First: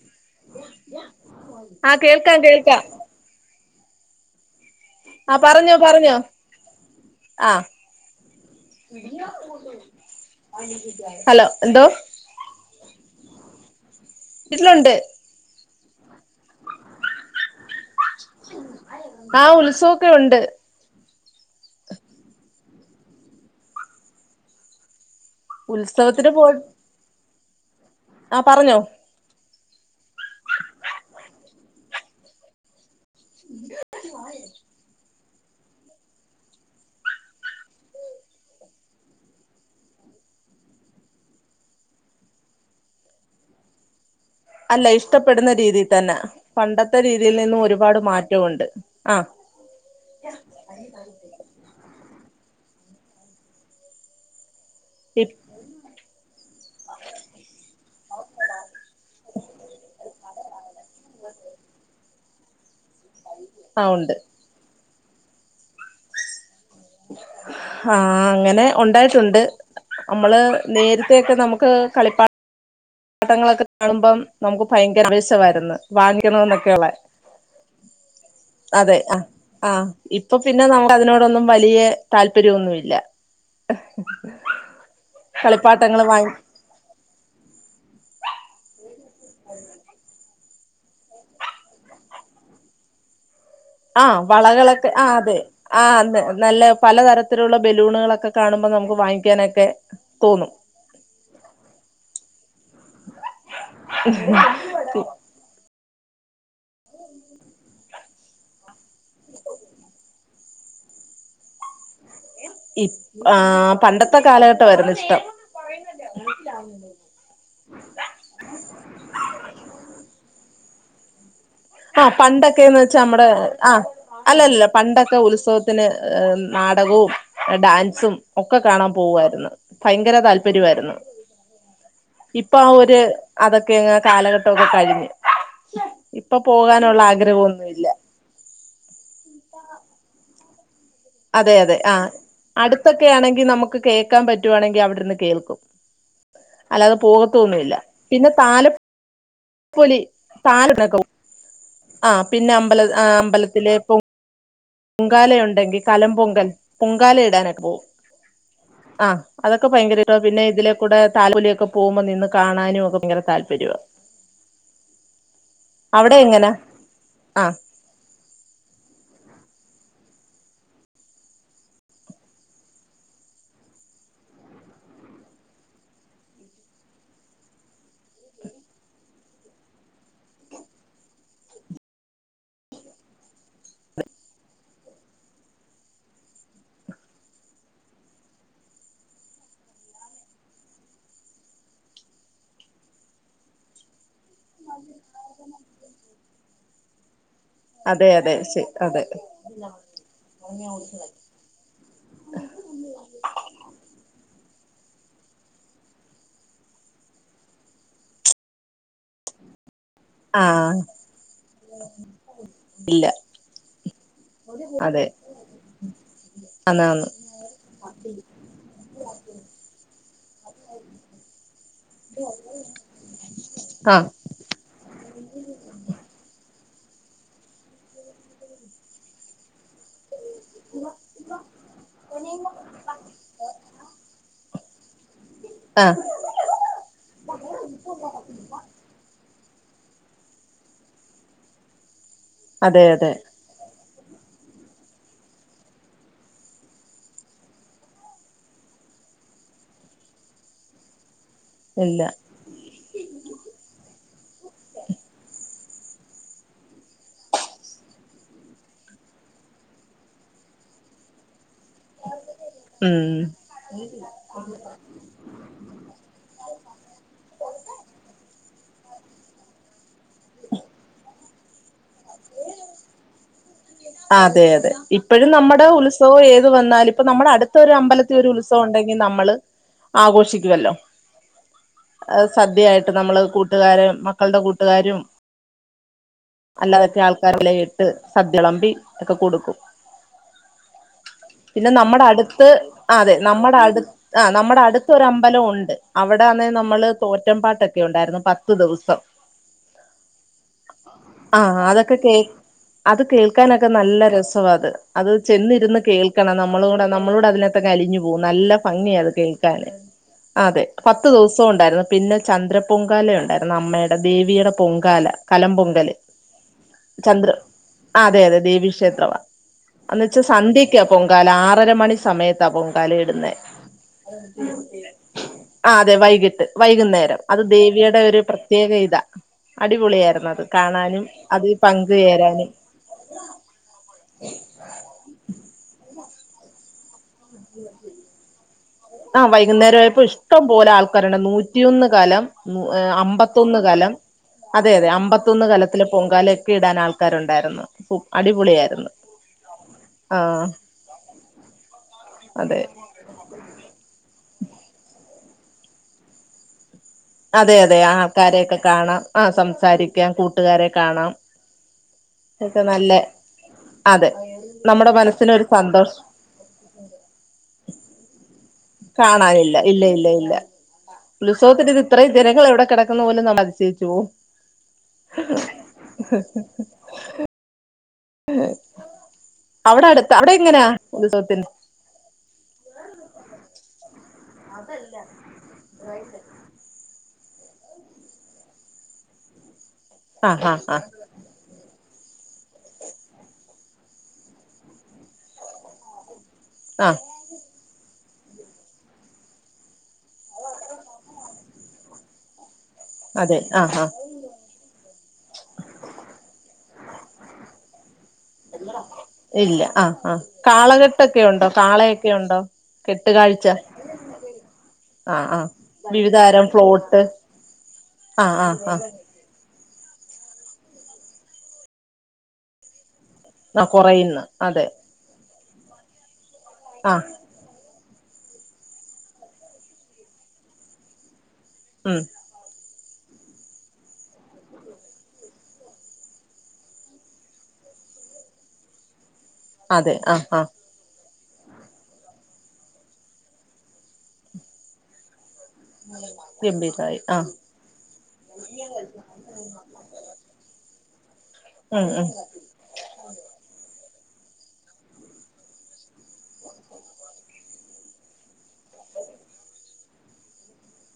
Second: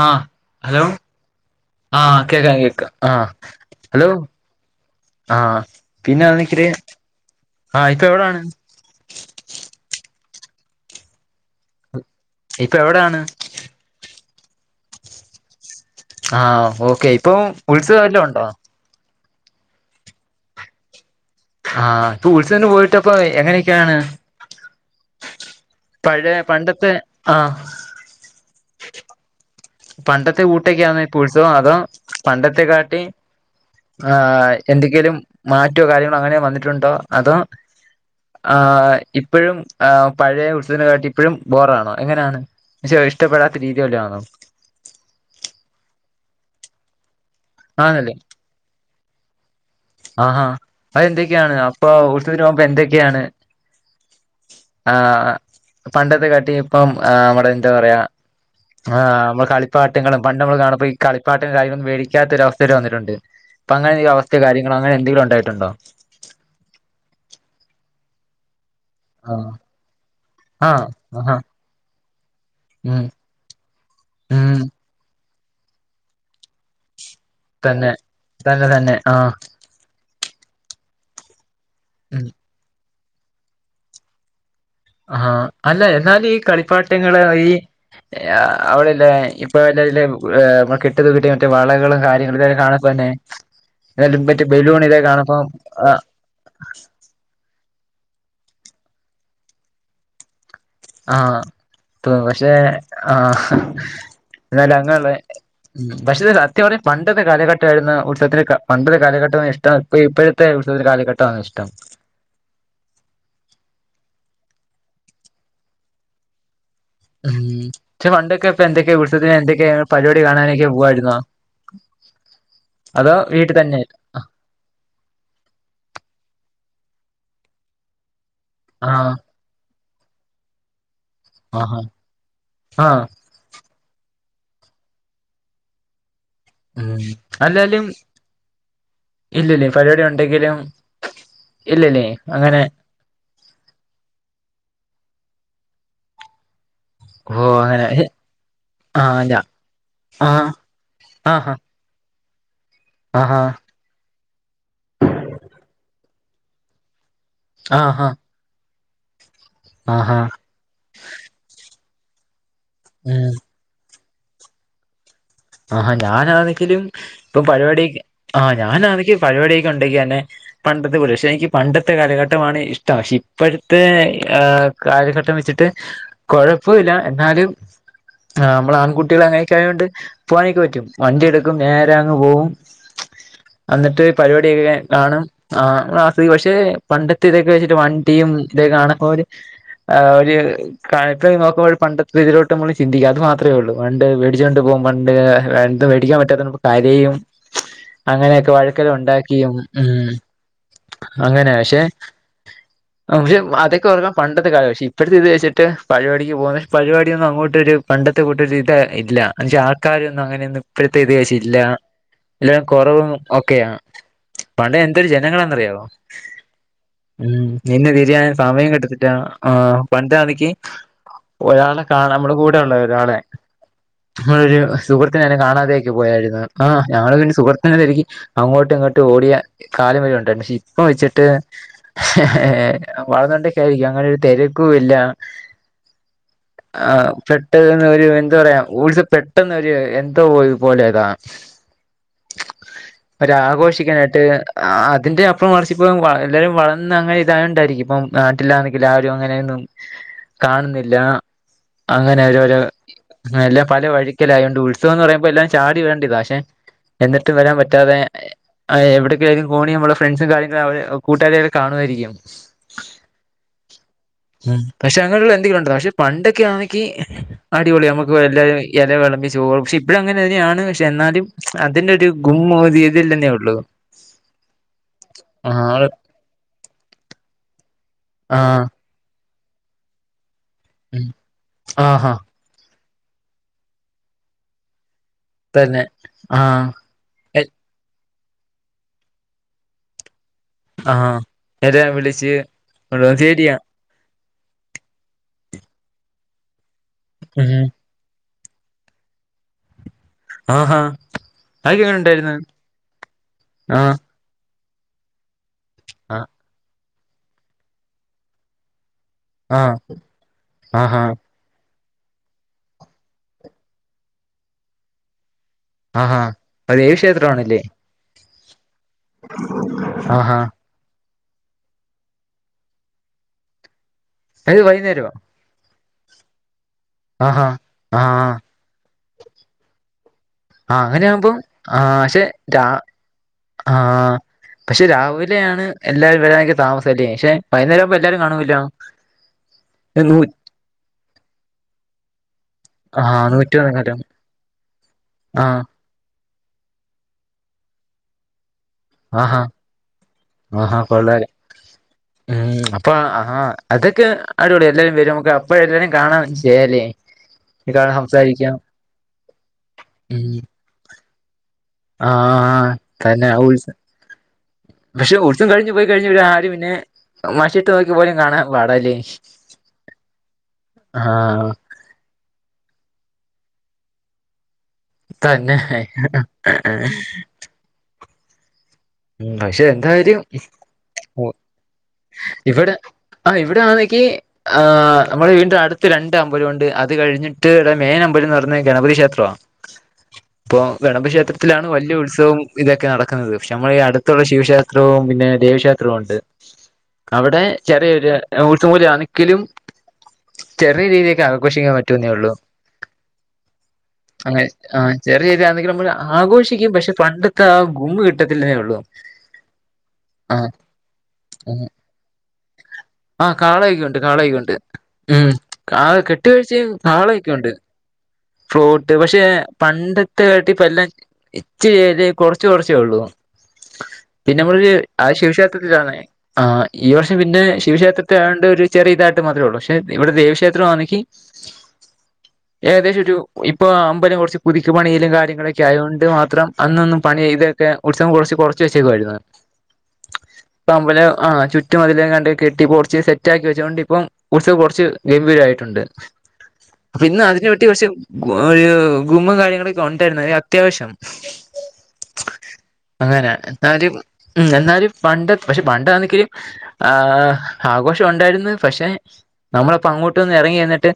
ആഹ് hello ആ ആഹ് കേൾക്കാം കേക്കാം കേൾക്കാം കേക്ക ആഹ് ഹലോ ആ ആഹ് പറഞ്ഞോ പറഞ്ഞോ പിന്നാണെങ്കിലെ ആ ആഹ് ഇപ്പൊ എവിടാണ്? ഹലോ എന്തോ ഇപ്പൊ എവിടാണ്? വീട്ടിലുണ്ട് ആഹ് ഓക്കെ ഇപ്പം ഉത്സവം വല്ലോം ഒണ്ടോ? ആഹ് ഉത്സവൊക്കെ ഉണ്ട് ആഹ് പ്പോ ഉത്സവന് പോയിട്ടപ്പൊ എങ്ങനെയൊക്കെയാണ് ഉത്സവത്തിന് പഴേ പണ്ടത്തെ ആഹ് ആഹ് പറഞ്ഞോ പണ്ടത്തെ കൂട്ടൊക്കെയാന്ന ഇപ്പോ ഉത്സവം അതോ പണ്ടത്തെ കാട്ടീം ആഹ് എന്തെങ്കിലും മാറ്റോ കാര്യങ്ങളോ അങ്ങനെ വന്നിട്ടുണ്ടോ അതോ ആഹ് ഇപ്പഴും ആഹ് പഴയ ഉൽസവത്തിനെ കാട്ടീം ഇപ്പഴും ബോറാണോ എങ്ങനാണ്? ശോ ഇഷ്ടപ്പെടാത്ത രീതിവല്ലോ ആണോ? അല്ല ഇഷ്ടപ്പെടുന്ന രീതി തന്ന പണ്ടത്തെ രീതിയിൽ നിന്നും ഒരുപാട് ആന്നല്ലേ മാറ്റവൊണ്ട് ആഹ് ആഹാ അതെന്തൊക്കെയാണ് അപ്പൊ ഉത്സവത്തിന് പോവുമ്പ എന്തൊക്കെണ് ആഹ് പണ്ടത്തെ കാട്ടീം ഇപ്പം ആഹ് നമ്മടെ എന്താ പറയാ ആഹ് അമ്മള് കളിപ്പാട്ടങ്ങളും പണ്ട് നമ്മള് കാണുമ്പ ഈ കളിപ്പാട്ടം കാര്യോന്നും വേടിക്കാത്തൊരവസ്ഥയിൽ വന്നിട്ടുണ്ട് ആ ഉണ്ട് ഇപ്പങ്ങനെന്തെങ്കിലും അവസ്ഥേ കാര്യങ്ങളോ അങ്ങനെ എന്തെങ്കിലും ഒണ്ടായിട്ടുണ്ടോ? ആഹ് അങ്ങനെ ഒണ്ടായി ആ ട്ടുണ്ട് അമ്മള് ആ നേരത്തേക്കെ ആഹാ നമുക്ക് കളിപ്പ ഉം ട്ടങ്ങളൊക്ക കാണുമ്പം ഉം നമുക്ക് ഭയങ്കര ആവേശവായിരുന്ന് വാങ്ങിക്കണോന്നൊക്കെയൊള്ളെ തന്നെ തന്നെ തന്നെ ആഹ് ആഹ് ഇപ്പ പിന്നെ നമു അതിനോടൊന്നും വലിയെ ഉം താല്പര്യൊന്നുയില്ല ആഹ് അല്ല കളിപ്പാട്ടങ്ങൾ എന്നാലും വാങ്ങി ഈ കളിപ്പാട്ടങ്ങള് ഈ യ അവളില്ലേ ഇപ്പൊ ഇല്ലല്ലേ കെട്ടത് കിട്ടിയ മറ്റേ വളകളും കാര്യങ്ങളും ഇത്കെകാണ്മ്പന്നേ [inaudible] ആഹ് വളകളൊക്കെ ആഹ് അതെ ആ ആഹ് അതേ നല്ല പലതര ത്തിലുള്ള ബലൂണുകളൊക്കെ കാണുമ്പോ നമുക്ക് വാങ്ങിക്കാനൊക്കെ തോന്നും ആഹ് പ് പഷെ ആഹ് ന്നാലങ്ങള്ളെ ഉം പക്ഷേ സത്യപർഞ്ഞാ പണ്ടത്തെ കാലഘട്ടായിരുന്നു ഉത്സവത്തിന് കപണ്ടതെ കാലഘട്ടമാ ഇഷ്ടം പ്പയിപ്പഴത്തെ ഉൽസവത്തിനെ കാലഘട്ട ആന്നോ ഇഷ്ടം ഇപ് ആഹ് പണ്ടത്തെ കാലഘട്ടവാരുന്നു ഇഷ്ടം പറയുന്നില്ലേ മനസിലാവുന്നുണ്ടന്ന് ഊം ക്ഷെ പണ്ടൊക്കെ ഇപ്പൊ എന്തൊക്കെയാ ഉൽസത്തിന് എന്തൊക്കെയാ പര്വാടി കാണാനൊക്കെ പോവായിരുന്നോ ആഹ് പണ്ടൊക്കെന്ന് വെച്ചാ അതോ മ്മടെ വീട്ടിൽ തന്നെ ആഹ് അല്ല ല്ല പണ്ടൊക്കെ ഉത്സവത്തിന് നാടകോം ഡാൻസും ഒക്കെ കാണാൻ ആഹ് പോവാരുന്ന് ഭയങ്കര താല്പര്യവാരുന്നു ആഹ് ഇപ്പ ആ ഒര് ആഹ് അതൊക്കെ അങ് കാലഘട്ടൊക്കെ കഴിഞ്ഞ് ഇപ്പൊ ഉം പോകാനുള്ള അല്ലേലും ആഗ്രഹമൊന്നുമില്ല ഇല്ലില്ലേ ഫരിപാടി ഒണ്ടെങ്കിലും അതെ അതെ ആഹ് അടു ത്തൊക്കെയാണെങ്കി നമുക്ക് കേക്കാമ്പറ്റുവാണെങ്കി അവിടിര്ന്ന് കേൾക്കും അല്ലാതെ പോകത്തുഒന്നുഇല്ല പിന്നെ താലം ആഹ്ഞാ പ്പൊലി താലത്തിനൊക്കെപോം ആഹ് ആഹ് ആഹ് പിന്നെ അമ്പല് ആഹ് അമ്പലത്തിലെ പൊങ്കാലയൊണ്ടെങ്കി കലം പൊങ്കൽ പൊങ്കാലയെ ഇടാനായിട്ട് പോം ആഹാ ആഹ് അതൊക്കെ ഭയങ്കരിട്ടാ ആഹാ പിന്നെ ഇതിലേ ക്കൂടെ താലപ്പൊല്യൊക്കെ പോവുമ്പോ നിന്ന് കാണാനൊക്കെ ഭങ്കര ഉം താല്പര്യാ ആഹ് അവിടെ എങ്ങനാ ഞാനാണെങ്കിലും ഇപ്പൊ ആഹ് പരിപാടി ആഹ് ഞാനാന്നെങ്കി പരിപാടിയൊക്കെ ഒണ്ടെങ്കിഅന്നെ പണ്ടത്തെ പോലെ പക്ഷെ എനിക്ക് പണ്ടത്തെ കാലഘട്ടമാണ് ഇഷ്ടം ഷേഇപ്പഴ്ത്തെ ആഹ് കാലഘട്ടം വെച്ചിട്ട് കൊഴപ്പവില്ല എന്നാലും ആഹ് അമ്മള് ആൺകുട്ടീള് അങ്ങനൊക്ക ആയോണ്ട് പോവാനിക്ക് പറ്റും വണ്ടി എടുക്കും നേരെ അങ്ങ് പോവും അന്നിട്ട് പരിപാടിയൊക്കെ കാണും ആഹ് മാസ്സ് പക്ഷെ പണ്ടത്തെ ഇതൊക്കെ വെച്ചിട്ട് വണ്ടിയും ഇതൊക്കെ കാണുമ്പോര് ആഹ് ഒര് കാഴ്ത്ത് നോക്കുമ്പോഴ് പണ്ടത്തെ ഇതിലോട്ട് മ്മള് ചിന്തിക്കാ അത് മാത്രേ ഒള്ളൂ പണ്ട് വേടിച്ചുകണ്ട് പോം പണ്ട് പണ്ട് മടിക്കാൻപറ്റാത്തേ നിന്ന് കരയും അതെ അതെ അങ്ങനെയൊക്കെ ശരി വഴക്കൊക്കെ അതെ ഒണ്ടാക്കിയും ഉം അങ്ങനാ പഷേ ആഹ് പഷെ അതൊക്കെഓർക്കും പണ്ടത്തെ കാലാ പക്ഷെ ഇപ്പഴത്തെ ഇത് വെച്ചിട്ട് പരിപാടിക്ക് പോവാന്നെ പരിപാടിയൊന്നും അങ്ങോട്ടൊരു പണ്ടത്തെ കൂട്ടൊരിത് ഇല്ല അൻചാ കാര്യൊന്നും അങ്ങനെയൊന്നും ആഹ് ഇപ്പഴത്തേഇത്കഴിച്ചില്ലാ എല്ലാം ഇല്ല കൊറവും ഒക്കെയാണ് പണ്ട് എന്തൊരു ജനങ്ങളാന്നറിയാവോ അന്ന്ആന്നു ഉം നിന്ന് തിരിയാൻ സമയം കിട്ടത്തില്ലാ ആഹ് പണ്ടാന്നെക്കീ ഒരാളെ കാണാമ്മളെ കൂടെ ഒള്ള ഒരാളെ ആഹ് മ്മൾരു സുഹൃത്തിനയാണെ കാണാതെക്കെ പോയാരുന്നു ആഹ് ഞങ്ങളത്കഴ്ഞ്ഞ് സുഹൃത്തിനെ തിരക്കി അങ്ങോട്ടും ഇങ്ങോട്ടു ഓടിയ കാലം വരെ ഒണ്ടാരുന്നു ഷേ പ്പൊ പ്പൊവെച്ചിട്ട് ഏഹ് വളർന്നോണ്ടൊക്കെയായിരിക്കാം അങ്ങനൊരു തെരക്കുവില്ല ആഹ് ആഹ് പെട്ടന്ന് ഒരു എന്താറയാ ഊർജ പെട്ട പെട്ടെന്നൊരി എന്താ പോയി പോലെതാ അതെ അതെ ഒരാഘോഷിക്കാനായിട്ട് അതിന്റെ അപ്പും മറിച്ചിപ്പോ എല്ലാരും വളർന്ന് അങ്ങനെ ഇതായൊണ്ടാരിക്കും ഇപ്പം നാട്ടില്ലാന്നങ്കില് ആരും അങ്ങനേന്നും കാണുന്നില്ല ഇല്ല അങ്ങനെ ഒരോരൊ എല്ല പലവഴി ക്കലായോണ്ട് ഉത്സവൊന്ന് പറയുമ്പോ എല്ലാം ചാടിവരടണ്ടിതാ പക്ഷെ എന്നിട്ടും വരാൻ പറ്റാതെ ആഹ് എവിടെക്കെയായാലും ഫോണി നമ്മ ഫ്രണ്ട്സും കാര്യങ്ങളും അവരെ കൂട്ടുകാരൊക്കെ കാണുവാരിക്കും ഉം ഉം പക്ഷെ അങ്ങനെയുള്ള എന്തെങ്കിലുണ്ടോ പക്ഷെ പണ്ടൊക്കെ ആണെങ്കി അടിപൊളി നമക്ക് എല്ലാരും എല വെളമ്പി ചോറും പക്ഷെ ഇപ്പഴും അങ്ങനെയാണ് പക്ഷെ എന്നാലും അതിന്റെ ഒരു ഗുമ്മു ഒര്തി ഇതില്ലെന്നേ ഒള്ളൂ അതെ അതെ ഇപ്പഴും നമ്മടെ ഉത്സവൊ ഏത് വന്നാലുപ്പ നമ്മടെ അടുത്തൊരു അമ്പലത്തി ഒരു ഉത്സവം ആഹ് ഒണ്ടെങ്കി നമ്മള് ആഘോഷിക്കുവല്ലൊ ഉം ആഹ സദ്യയായിട്ട് നമ്മള് കൂട്ടുകാര് മക്കൾടെ കൂട്ടുകാരും തന്നെ ആഹ് അല്ലാതക്ക ആൾക്ക എ കറിലയിട്ട് സദ്യവെളമ്പി എക്കെ കൊടുക്കും ആഹ് പിന്നെ എന്നെ നമ്മടെ വിളിച്ച് അടുത്ത് അതെ ശരിയാ നമ്മടെ അട് ആഹ് നമ്മടെ അടുത്തൊര അമ്പലവൊണ്ട് അവിടാണെ നമ്മള് തോറ്റം ഉം പാട്ടൊക്കെ ഒണ്ട് ണ്ടാരുന്നു പത്ത് ദിവസം ആഹാ ആഹ് അതൊക്കെ എങ്ങനെ കേ ഉണ്ടായിരുന്നു അത് കേൾക്ക് നൊക്കെ ആഹ് നല്ല രസവാത് അത് ചെന്നിരുന്ന് ആഹ് കേൾക്കണം നമ്മളുംകൂടെ നമ്മളൂടെ അതിനാത്തങ്ങ് അലിഞ്ഞുപോം നല്ല ഭംഗിയാത് കേൾക്കാന് ആഹ് അതെ ആഹാ പത്ത്ദിവസ സോണ്ടാരുന്നു പിന്നെ ചന്ദ്ര പൊങ്കാല ഒണ്ടാരുന്നു അമ്മേടെ ദേവിടെ പൊങ്കാല കലം പൊങ്ക ആഹ് ആഹ് അത് ദേവിക്ഷേത്രവാണല്ലെ അതെ അതെ ദേവിക്ഷേത്രവ അന്നെച്ചാ ആഹാ സദ്യ ക്ക്യ പൊങ്കാല ആറര മണി സമയത്ത പൊങ്കാല ഇടുന്നേ അത് വൈകുന്നേരമോ ആഹ് അതെ വൈകീട്ട് വൈകുന്നേരം അത് ആഹാ ദേവിയുടെ ഒരു ആഹ് പ്രത്യേക ഇതാ അടിപൊളിയാരുന്നത് ആഹ് അങ്ങനെയാവുമ്പൊ ആഹ് ഷെ രാ ആഹ് പക്ഷെ രാവിലെയാണ് എല്ലാരും വരാക്കെ താമസ അല്ലെ പക്ഷെ വൈന്നേരപ്പ എല്ലാരും കാണൂല്ലോ ആഹ് വൈകുന്നേരായപ്പൊ നൂ ഇഷ്ടം പോലെ ആൾക്കാരുണ്ട് നൂറ്റിയൊന്ന് കലം ഏ ആഹ് നൂറ്റി അമ്പത്തൊന്ന് കലം ആഹ് അതെ അതെ അമ്പത്തൊന്ന് കലത്തില് പൊങ്കാലൊക്കെ ഇടാൻ ആൾക്കാരുണ്ടാരുന്നു അടിപൊളിയാരുന്നു ആഹാ ആഹാ കൊള്ള അതെ അപ്പൊ ആഹ് അതൊക്കെ അടിപൊളി എല്ലാരും വരുംമക്ക് അപ്പഴ എല്ലാരും കാണാൻ ചെയ്യാലേ അതെ അതെ കാണാൻ സംസാരിക്കാം ആൾക്കാരെയൊക്കെ കാണാം ആഹ് സംസാരിക്കാം കൂട്ടുകാരെ കാണാം ഒക്കെ ആഹ് നല്ല കല ഉത്സ അതെ നമ്മുടെ പക്ഷെ മനസ്സിനൊരു ഉത്സവം കഴിഞ്ഞ്പോയി സന്തോഷം കഴിഞ്ഞ ഇവരാരെ പിന്നെ മഷീട്ട് നോക്കിയ പോലും കാണാൽ പാടാല്ലെ കാണാനില്ല ഇല്ല ആഹ് ഇത്രേം ജനങ്ങൾ എവിടെ കെടക്കുന്നു പോലും നമ്മള്അതിശയിച്ച്പോം തന്നെ ഉം പക്ഷെ അവിടെ അടുത്ത് എന്തായാലും അവിടെ എങ്ങനെയാ ഉത്സവത്തിന് ഇവിടെ ആഹ് ഇവിടെ ആന്നെക്കി ആഹ് നമ്മള വീടിന്റെ അടുത്ത് രണ്ട് അമ്പലൊവൊണ്ട് അത് കഴിഞ്ഞ് ട്ട് മെയിൻ അമ്പലെന്ന്റയുന്ന ഗണപതി ക്ഷേത്രവ ആ ആ ഇപ്പൊ ആ ഗണപതിക്ഷേത്ര ത്തിലാണ് വലിയ ഉത്സവോം ഇതൊക്കെ നടക്കുന്നത് പക്ഷെ നമ്മളി അടുത്തൊള്ള ശിവക്ഷേത്രവും പിന്നെ ദേവിക്ഷേത്രോം ഒണ്ട് ആഹ് അവിടെ ചെറിയൊരു ഉത്സവൂജ ആണെക്കിലും ചെറിയ രീതിേക്ക്ആഘോഷിക്കാൻ പറ്റൂെന്നേ ഉള്ളൂ അതെ ആ ആ അതെ ആ ചെറിയ രിതാണെങ്കിലും നമ്മൾ ആഘോഷിക്കും പക്ഷെ പണ്ടത്തെ ആ ഗുമ് കിട്ട ഇല്ല ആഹ ആ കാളകെട്ടൊക്കെ ഉണ്ടോ കാളയൊക്കെ ഉണ്ടോ ആ കെട്ടുകാഴ്ച കാളായിക്കോണ്ട് കാളായിക്കണ്ട് ആഹ് ആഹ് ഉംആ വിവിധതരം കെട്ടുകീഴിച്ച ഫ്ലോട്ട് കാളയൊ ക്കെയുണ്ട് ആഹ് ആഹ് ആഹ് ഫ്രൂട്ട് പക്ഷേ പണ്ടത്തെ കട്ടി ഇപ്പ എല്ലാം ഇച്ചല് കൊറച്ച്കൊറച്ചേ ഉള്ളൂ ആഹ് കൊറയുന്ന് പിന്നെ അതെ നമ്മളൊരു ആ ശിക്ഷേത്രത്തിലാണ് ആ ഈ ആഹ് വർഷം പിന്നെ ശിവക്ഷേത്രത്തെ ആകൊണ്ട് ഒരു ചെറിയ ഇതായിട്ട് മാത്രേ ഉള്ളൂ പക്ഷെ ഇവിടെ ദേവീക്ഷേത്രംമാണെങ്കിൽ ഉം ഏകദേശം ഒരു ഇപ്പൊ അമ്പലം കുറച്ച് പുതുക്കി പണിയിലും കാര്യങ്ങളൊക്കെ ആയത് കൊണ്ട് മാത്രം അന്നൊന്നും പണി ഇത് ഒക്കെ ഉത്സവം കുറച്ച് കുറച്ച് വെച്ചേക്കായിരുന്നു അതെ ആ ആ അമ്പലം ആ ചുറ്റും അതില കണ്ട കെട്ടി പൊളിച്ച് സെറ്റ് ആക്കി വെച്ചതുകൊണ്ട് ഇപ്പം ഉത്സവം കുറച്ച് ഗംഭീരയിട്ടുണ്ട് ഗംഭീരായി അപ്പ ഇന്ന് ആഹ് അതിനെ പറ്റി കുറ ഗുമ്മം കാര്യങ്ങളൊക്ക ഉണ്ടായിരുന്നു അത്യാവശ്യം ഉം ഉം അങ്ങനെയ എന്നാലും എന്നാലും പണ്ട് പക്ഷെ പണ്ടാണെങ്കും ആ ആഘോഷം ഉണ്ടായിരുന്ന് പക്ഷെ നമ്മളി പ്പൊ അങ്ങോട്ട്ന്ന് ഇറങ്ങി വന്നിട്ട്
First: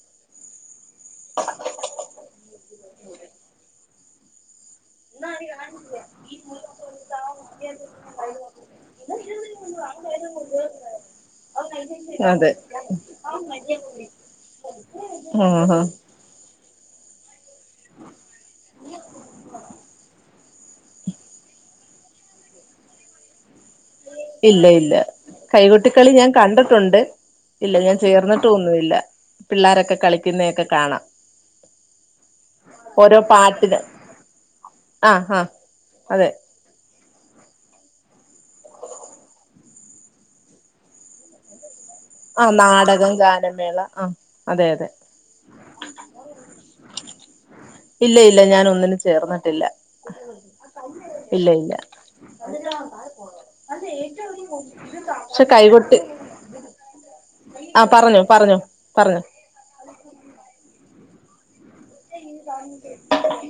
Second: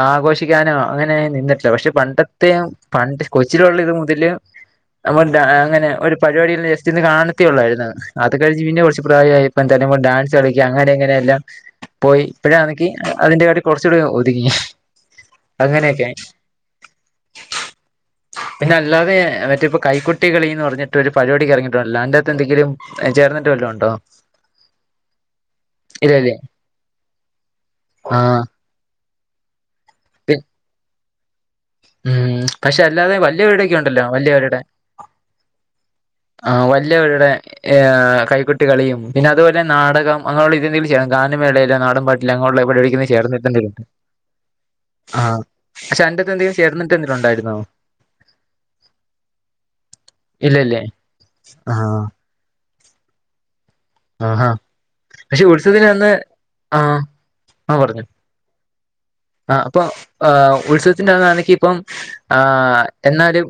ആഘോഷിക്കാന അങ്ങനെ നിന്നിട്ടില്ല പക്ഷെ പണ്ടത്തെ പണ്ട് കൊച്ചിലുള്ള ഇത് മുതല് നമ്മ അങ്ങനെ ഒരു പരിപാടി ജെസ്റ്റിന്ന് കാണത്തിയള്ളായിരുന്നു അത് കഴിഞ്ഞു പിന്നെ കുറച്ചു പ്രായായി പ ന്തായാലും ഡാൻസ് കളി അങ്ങനെ ഇങ്ങനെ എല്ലാം പോയി അതെ ഇപ്പഴാ ണ ങ്കി അതിന്റെ കാട്ടി കുറച്ചുകൂടി ഒതുങ്ങി ആഹ് ആഹ് അങ്ങനെയൊക്കെ പിന്നെ അല്ലാതെ മറ്റേ കൈക്കുട്ടിക കളിന്ന് പറഞ്ഞിട്ട് ഒരു പരിപാടിക്ക് ഇറങ്ങി ത അല്ലാൻണ്ടെകത്തെ എന്തെങ്കിലും ചേർന്നിട്ട് വല്ലോ ഉണ്ടോ ഇല്ല ഇല്ല കൈകൊട്ടിക്കളി ഞാൻ ഇല്ലല്ലേ കണ്ടിട്ടുണ്ട് ഇല്ല ഞാൻ ആഹ് ചേർന്നിട്ടും ഒന്നുമില്ല പിള്ളോരൊക്കെ കളിക്കുന്നതൊക്കെ കാണാം ഉം പക്ഷെ അല്ലാതെ ഓരോ വലിയ വരുടൊ ക്കെ പാട്ടിന് ഉണ്ടല്ലോ വല്ല്യവരുടെ ആഹ് ആഹ് അതെ ആഹ് വല്ല്യവരുടെ ഏഹ് കൈകൊട്ടി കളിയും പിന്നെ അതുപോലെ നാടകം അങ്ങനുള്ളതെങ്കിലും ചെയ്യണം ഗാനമേളയെല്ലോ നാടൻ പാട്ട് ഇല്ല ആഹ് അങ്ങോട്ടള്ള എവിടെ എവിടും നാടകം ഗാനമേള ചേർന്ന്ട്ടേണ്ടിണ്ട് ആഹ് അതെ അതെ ആഹ് അന്റെത്തെ എന്തെങ്കിലും ചേർന്നിട്ട് എന്തേലും ഉണ്ടായിരുന്നോ ഇല്ല ഇല്ല ഞാൻ ഒന്നിനും ചേർന്നിട്ടില്ല ഇല്ലല്ലേ ഇല്ല ഇല്ല ആഹ് ആഹാ [inaudible] പക്ഷെ ഉത്സവത്തിന് കൈകൊട്ട് അന്ന് ആഹ് ആഹ് പറഞ്ഞോ പറഞ്ഞോ പറഞ്ഞോ ആഹ് അപ്പൊ ഉത്സവത്തിന്റൊണെങ്കി ഇപ്പം ആഹ് എന്നാലും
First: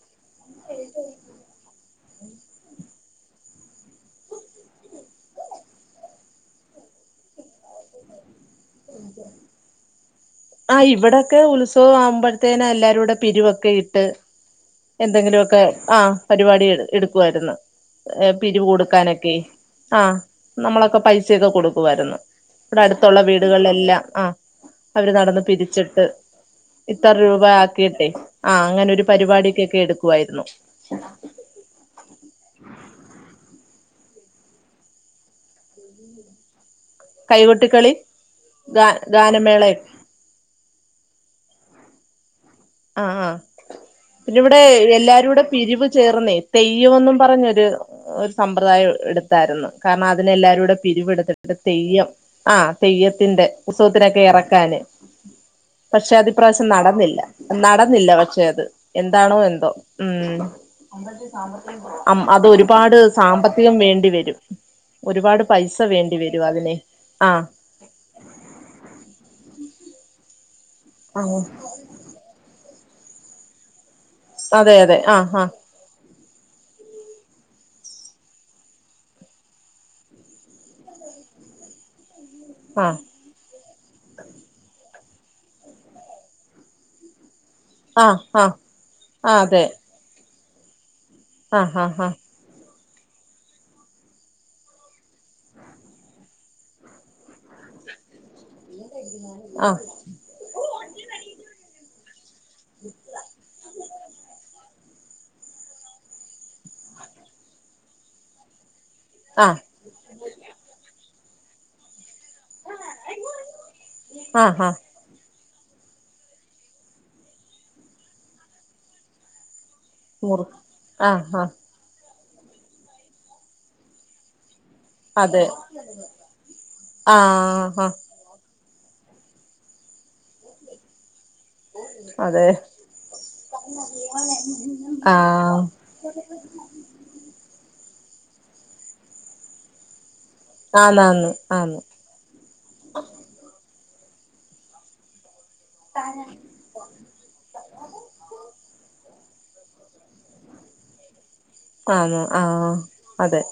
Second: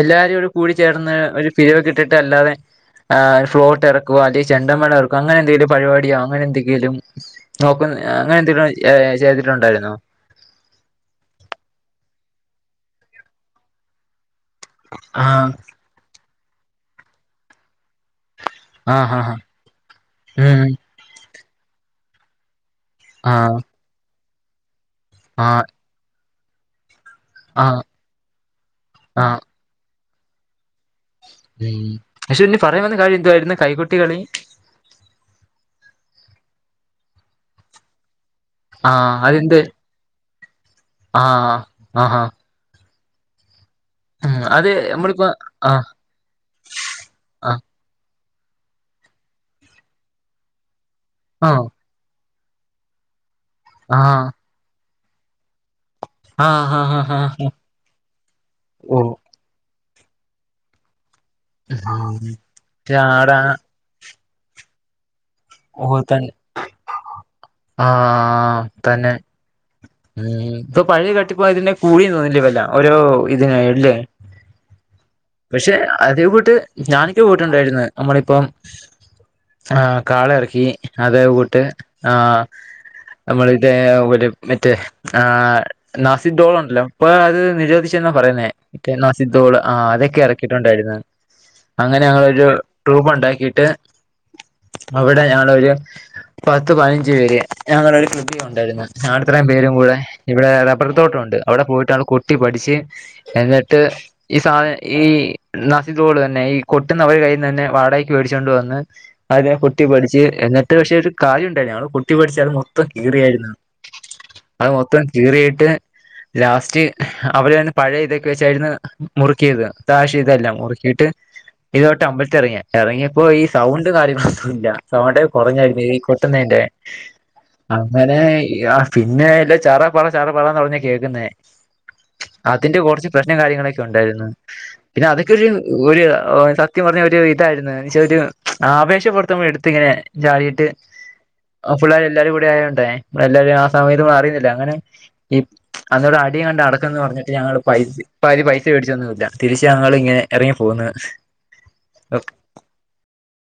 എല്ലാവാരും ഇടെ കൂടി ചേർന്ന് ഒരു പിരിവ് ഇട്ടിട്ട് അല്ലാതെ ആ ഫ്ലോർട്ട് ഇറ അല്ലെ ചെണ്ടമലഇറക്കും അങ്ങനെന്തങ്കലും പരിപാടിയോ അങ്ങ നെ എന്തെങ്കിലും നോക്കുന്ന അങ്ങനെ എന്തെങ്കിലും ചെയ്തിട്ടുണ്ടായിരുന്നോ ആഹ് ഇവിടെക്കെ ഉത്സവം ആവുമ്പോഴത്തേന എല്ലാരും കൂടെ പിരിവൊക്കെ ഇട്ട് ആഹ് എന്തെങ്കിലുമൊക്കെ ആഹ് പരിപാടി എടുക്കുവായിരുന്നു പിരിവ് കൊടുക്കാനൊക്കെ ആഹ് ആഹ് ഉം നമ്മളൊക്കെ പൈസ ചെയ്ത കൊടുക്കുവായിരുന്നു ഇവിടെ അടുത്തുള്ള ആഹ് വീടുകളിലെല്ലാം ആഹ് അവര് നടന്ന് ആഹ് പിരിച്ചിട്ട് ഇത്ര രൂപ പാ ആഹ് ആക്കിട്ടെ ആഹ് അങ്ങനെ ഒരു ആഹ് പരിപാടിക്കൊക്കെ എടുക്കുവായിരുന്നു ഉം പ ക്ഷെ ക്ഷ് ഇനി പറയാൻ വന്ന കാര്യം എന്തുവായിരുന്ന കൈകുട്ടികളി [inaudible] കൈകൊട്ടി കളി ആഹ് അതിന്ത് ആഹ് ആഹ് ആഹ് ആഹ് പിന്നെ ഇവിടെ അത് നമ്മളിപ്പോ എല്ലാരും കൂടെ പിരിവ് ആഹ് ചേർ പറന്നേ തെയ്യം എന്നും ആഹ് പറഞ്ഞൊരു ഒരു സമ്പ്രദായം എടുത്തായിരുന്നു കാരണം അതിനെല്ലാവാരും കൂടെ പിരിവെടു ആഹ് തെയ്യം ആഹ് തെയ്യത്തിന്റെ ഉത്സവത്തിനൊക്കെ ആഹ് ഇറക്കാന് പക്ഷെ അതിപ്രാവശ്യം ആഹ് ആഹ് നടന്നില്ല ആഹ് നടന്നില്ല പക്ഷേ അത് ഓഹ് എന്താണോ എന്തോ ഉം അത് ഒരുപാട് ആടാ സാമ്പത്തികം വേണ്ടി വരും ഒരുപാട് പൈസ ഓഹ് വേണ്ടി തന്നെ വരും അതിനെ ആഹ് ആഹ് തന്നെ ഉം ഇപ്പൊ പഴയ കെട്ടിപ്പോ അതിന കൂടിയ തോന്നില്ല വല്ല ഓരോ ഇതിനാ ഇല്ലേ അതെ അതെ ആഹ് ആഹ് പക്ഷെ അതേ കൂട്ട് ഞാനൊക്കെ പോയിട്ടുണ്ടായിരുന്നു നമ്മളിപ്പം ആഹ് കാള ഇറക്കി അതെ കൂട്ട് ആഹ് ആഹ് നമ്മള ഇത് ഒരു മറ്റേ നാസി ഡോള് ഉണ്ടല്ലോ അപ്പൊ അത് നിരോ [unintelligible] ആഹ് ആഹ് പറയുന്നേ ആഹ് നാസിതോള് ആഹ് അതൊക്കെ ഇറക്കിയിട്ടുണ്ടായിരുന്നു ആഹ് ആഹ് അങ്ങനെ ആഹ് ഞങ്ങൊരു ട്രൂപ്പ് ഉണ്ടാക്കിട്ട് അവിടെ ഞങ്ങളൊരു പത്ത് പതിനഞ്ച് പേര് ഞങ്ങളൊരു ണ്ടായിരുന്നു [unintelligible] ഇത്രയും പേരും ആഹ് കൂടെ ഇവിടെ റബ്ബർതോട്ടമുണ്ട്. അവിടെ പോയിട്ടാണ് കൊടു കട്ടി പഠിച്ച് എന്നിട്ട് ഈ സാധന ഈ നാസീതോള് തന്നെ ഈ കൊട്ടുന്ന അവര് കയ്യിൽ നിന്ന് തന്നെ വാടകയ്ക്ക് മേടിച്ചുകൊണ്ട വന്ന് അതിലെ കൊ ആഹ് കൊട്ടി പഠിച്ച് എന്നിട്ട് പക്ഷേ ഒരു കാര്യമുണ്ടായിരുന്നു ഞങ്ങള് കൊട്ടി കൊട്ടിപ്പഠിച്ച് അത് മൊത്തം കീറിയായിരുന്നു ആഹ് അത് ആഹ് മൊത്തം കീറിയിട്ട് ലാസ്റ്റ് അവരെ തന്നെ പഴ ഇതൊക്കെ വെച്ചായിരുന്നു മുറുക്കിയത് മുറി ആവശ്യമിതല്ല മുറുക്കിട്ട് ആഹ് ആഹ് ഇത് കൊട് [unintelligible] അമ്പലത്തിലിറങ്ങി ഇറങ്ങിയപ്പോ ഈ സൗണ്ടും കാര്യങ്ങളൊന്നുമില്ല സൗണ്ട് അതെ കുറഞ്ഞായിരുന്നു ഈ കൊട്ടുന്നതിന്റെ ആഹ് ആഹ് അങ്ങനെ ആഹ് പിന്നെ ഇല്ലേ ചറപറ ചറപറാ എന്നാ കേൾക്കുന്നേ അതെ അതിന്റെ കുറച്ച് പ്രശ്നം കാര്യങ്ങളൊക്കെ ഉണ്ടായിരുന്നു പിന്നെ അതൊക്കെ ഒരു ആഹ് ഒരു സത്യംപറഞ്ഞാ ഒരു ഇതായിരുന്നു എന്ന് വച്ചാ ഒരു ആവേശം പുറത്ത് നമ്മൾ എടുത്ത് ഇങ്ങനെ ചാടിയിട്ട് ട്ട് ആന്നാന്ന് ആന്ന് പിള്ളേര് എല്ലാരും കൂടെ ആയോണ്ടേ എല്ലാരും ആ സമയത്ത് അറിയുന്നില്ല അങ്ങനെ ഈ അന്നരം അടിയങ്ങാണ്ട് നടക്കുന്ന് പറഞ്ഞിട്ട് ഞങ്ങള് പൈ ഇപ്പ അത് പൈസ മേടിച്ചൊന്നുമല്ല തിരിച്ച് ഞങ്ങള് ഇങ്ങനെ ഇറങ്ങി പോന്ന് ആന്നോ ആഹ് അതെ